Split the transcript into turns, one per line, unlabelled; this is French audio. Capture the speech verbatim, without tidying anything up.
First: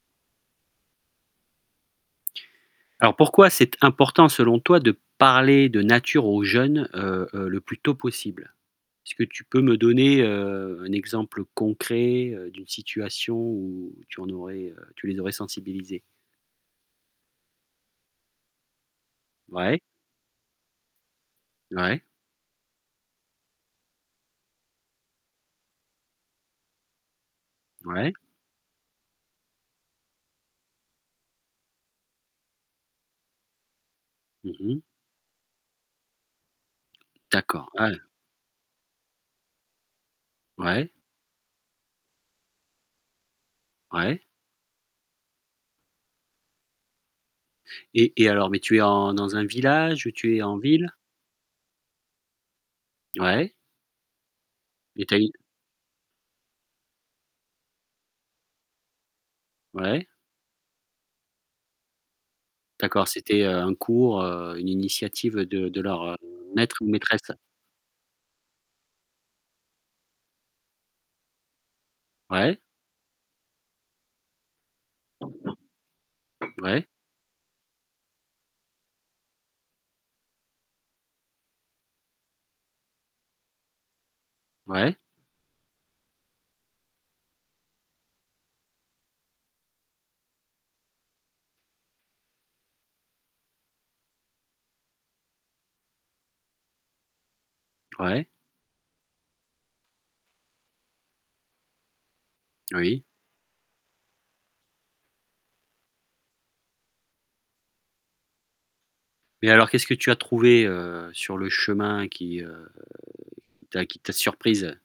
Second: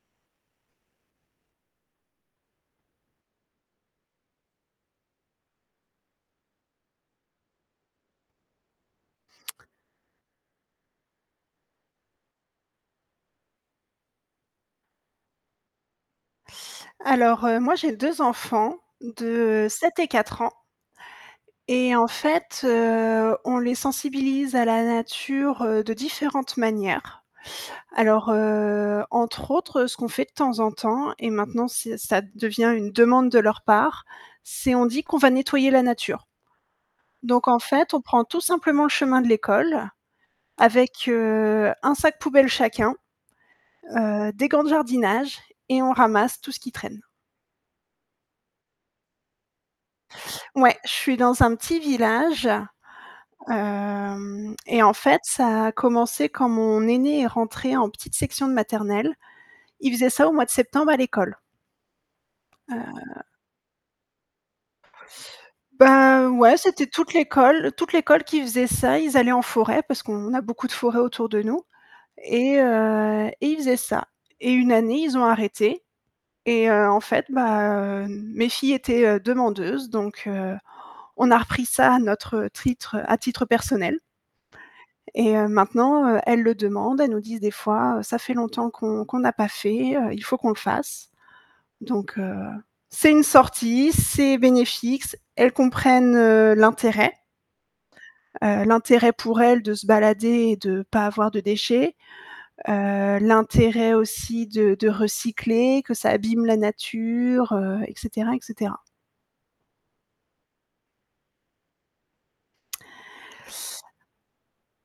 Alors pourquoi c'est important selon toi de parler de nature aux jeunes, heu, heu, le plus tôt possible? Est-ce que tu peux me donner, heu, un exemple concret, heu, d'une situation où tu en aurais, heu, tu les aurais sensibilisés?
Alors, heu, moi j'ai deux enfants de
Ouais.
sept et quatre ans, et
Ouais.
en fait, heu, on les sensibilise à la nature, heu, de différentes manières.
Ouais.
Alors, heu, entre autres, ce qu'on fait de temps en temps et maintenant c'est ça devient une demande de leur part,
Mmh
c'est
mh.
on dit qu'on va nettoyer la nature. Donc en
D'accord.
fait, on
Ouais.
prend tout simplement le chemin de l'école
Ouais.
avec, heu, un sac poubelle chacun,
Ouais.
heu, des gants de jardinage et on ramasse tout ce qui traîne.
Et et alors, mais tu es en dans un village ou tu es en
Ouais, je
ville?
suis dans un petit village,
Ouais.
hem, et en
Et tu as
fait
une
ça a commencé quand mon aînée est rentrée en petite section de maternelle. Il
Ouais.
faisait ça au mois de septembre à l'école.
D'accord,
Heu
c'était, heu, un cours, heu, une initiative de de leur, heu,
Ben, ouais,
maître
c'était
ou
toute
maîtresse.
l'école toute l'école qui faisait ça, ils allaient en forêt parce qu'on a beaucoup de forêts autour de nous et
Ouais.
heu, et ils faisaient ça. Et une année, ils ont arrêté et
Ouais.
heu, en fait, bah, heu, n mes filles étaient, heu, demandeuses, donc heu, on a repris ça à notre titre à titre personnel.
Ouais.
Et heu, maintenant, heu, elles le demandent, elles nous disent des fois, «Ca fait longtemps qu'on qu'on n'a pas fait, heu, il faut qu'on le fasse». Donc heu, c'est une sortie, c'est bénéfique, c elles comprennent l'intérêt
Ouais.
heu, l'intérêt pour elles de se balader et de pas avoir de déchets,
Oui.
heu, l'intérêt aussi de de recycler, que ça abîme la nature, heu, et cetera, et cetera.
Mais alors qu'est-ce que tu as trouvé, heu, sur le chemin qui, heu, qui t'a qui t'a surprise?